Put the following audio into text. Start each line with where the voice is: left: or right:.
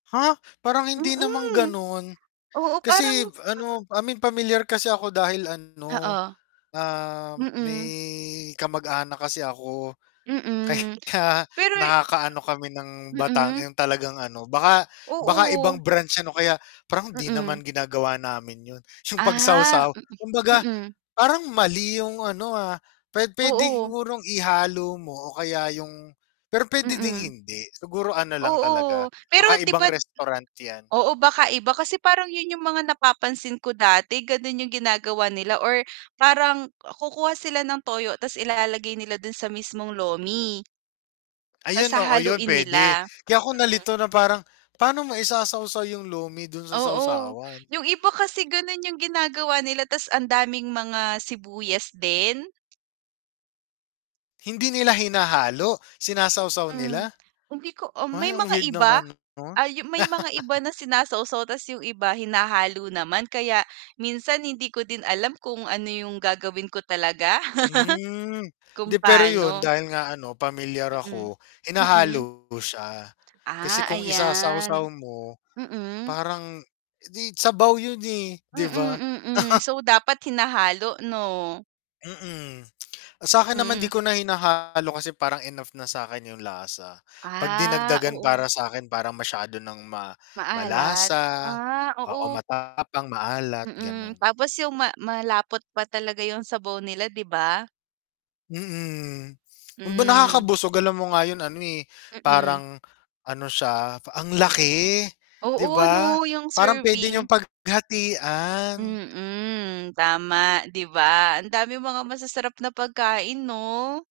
left: Ha? Parang hindi namang
right: Mm.
left: ganon,
right: Oo parang
left: kasi
right: mm.
left: ano I mean pamilyar kasi ako dahil ano,
right: Oo.
left: ah, may
right: Mm.
left: kamag-anak kasi ako. Ka
right: Mm,
left: ya
right: pero
left: nakakaano kami ng
right: [unintelligible]
left: batang
right: Mm.
left: yung talagang ano, baka baka
right: Oo.
left: ibang branch yan o kaya parang hindi naman
right: Mm.
left: ginagawa namin yun yung
right: Ah,
left: pagsawsaw,
right: mm,
left: kumbaga
right: mm.
left: parang mali yung ano, ah, puwe puwede
right: Oo.
left: sigurong ihalo mo o kaya yung pero puwede ding
right: Mm.
left: hindi, siguro ano lang
right: Oo,
left: talaga,
right: pero
left: baka
right: diba
left: ibang restaurant yan.
right: oo baka iba kasi parang yun yung mga napapansin ko dati ganon yung ginagawa nila, or parang kukuha sila ng toyo ta's ilalagay nila dun sa mismong lomi. Ta's
left: Ayun oo yun
right: hahaluin
left: puwede,
right: nila.
left: kaya ako
right: Mm.
left: nalito na parang, pa'no mo isasawsaw yung lumi dun sa
right: Oo,
left: sawsawan?
right: yung iba kasi ganun yung ginagawa nila tas ang daming mga sibuyas din.
left: Hindi nila hinahalo, sinasawsaw
right: Hmm,
left: nila?
right: hindi ko ah, may
left: Ay ang
right: mga
left: weird
right: iba,
left: naman nun.
right: ah, yung may mga iba na sinasawsaw ta's yung iba hinahalo naman kaya, minsan hindi ko din alam kung ano yung gagawin ko talaga.
left: Hmm, hindi
right: Kung
left: pero yun
right: paano.
left: dahil nga ano pamilyar
right: Mm,
left: ako
right: mm.
left: hinahalo siya, kasi
right: Ah,
left: kung isasawsaw
right: ayan
left: mo,
right: Mm.
left: parang, eh, sabaw yun, eh, 'di ba?
right: Mm, mm, so dapat hinahalo 'no?
left: Mm, sa'kin naman 'di
right: Hmm.
left: ko na hinahalo kasi parang enough na sa'kin yung lasa, 'pag
right: Ah,
left: dinagdagan
right: oo.
left: para sa'kin, parang masyado ng ma
right: Maalat,
left: malasa
right: ah,
left: oo,
right: oo.
left: matapang, maalat
right: Mm,
left: ganon.
right: tapos yung ma malapot pa talaga yung sabaw nila 'di ba?
left: Mm, kung ba
right: Hmm.
left: nakakabusog alam mo nga yung ano, eh,
right: Mm.
left: parang ano siya, ang laki 'di
right: Oo
left: ba,
right: 'no, yung
left: parang pwede
right: serving.
left: niyong paghatian.
right: Mm, tama, 'di ba ang daming mga masasarap na pagkain 'no?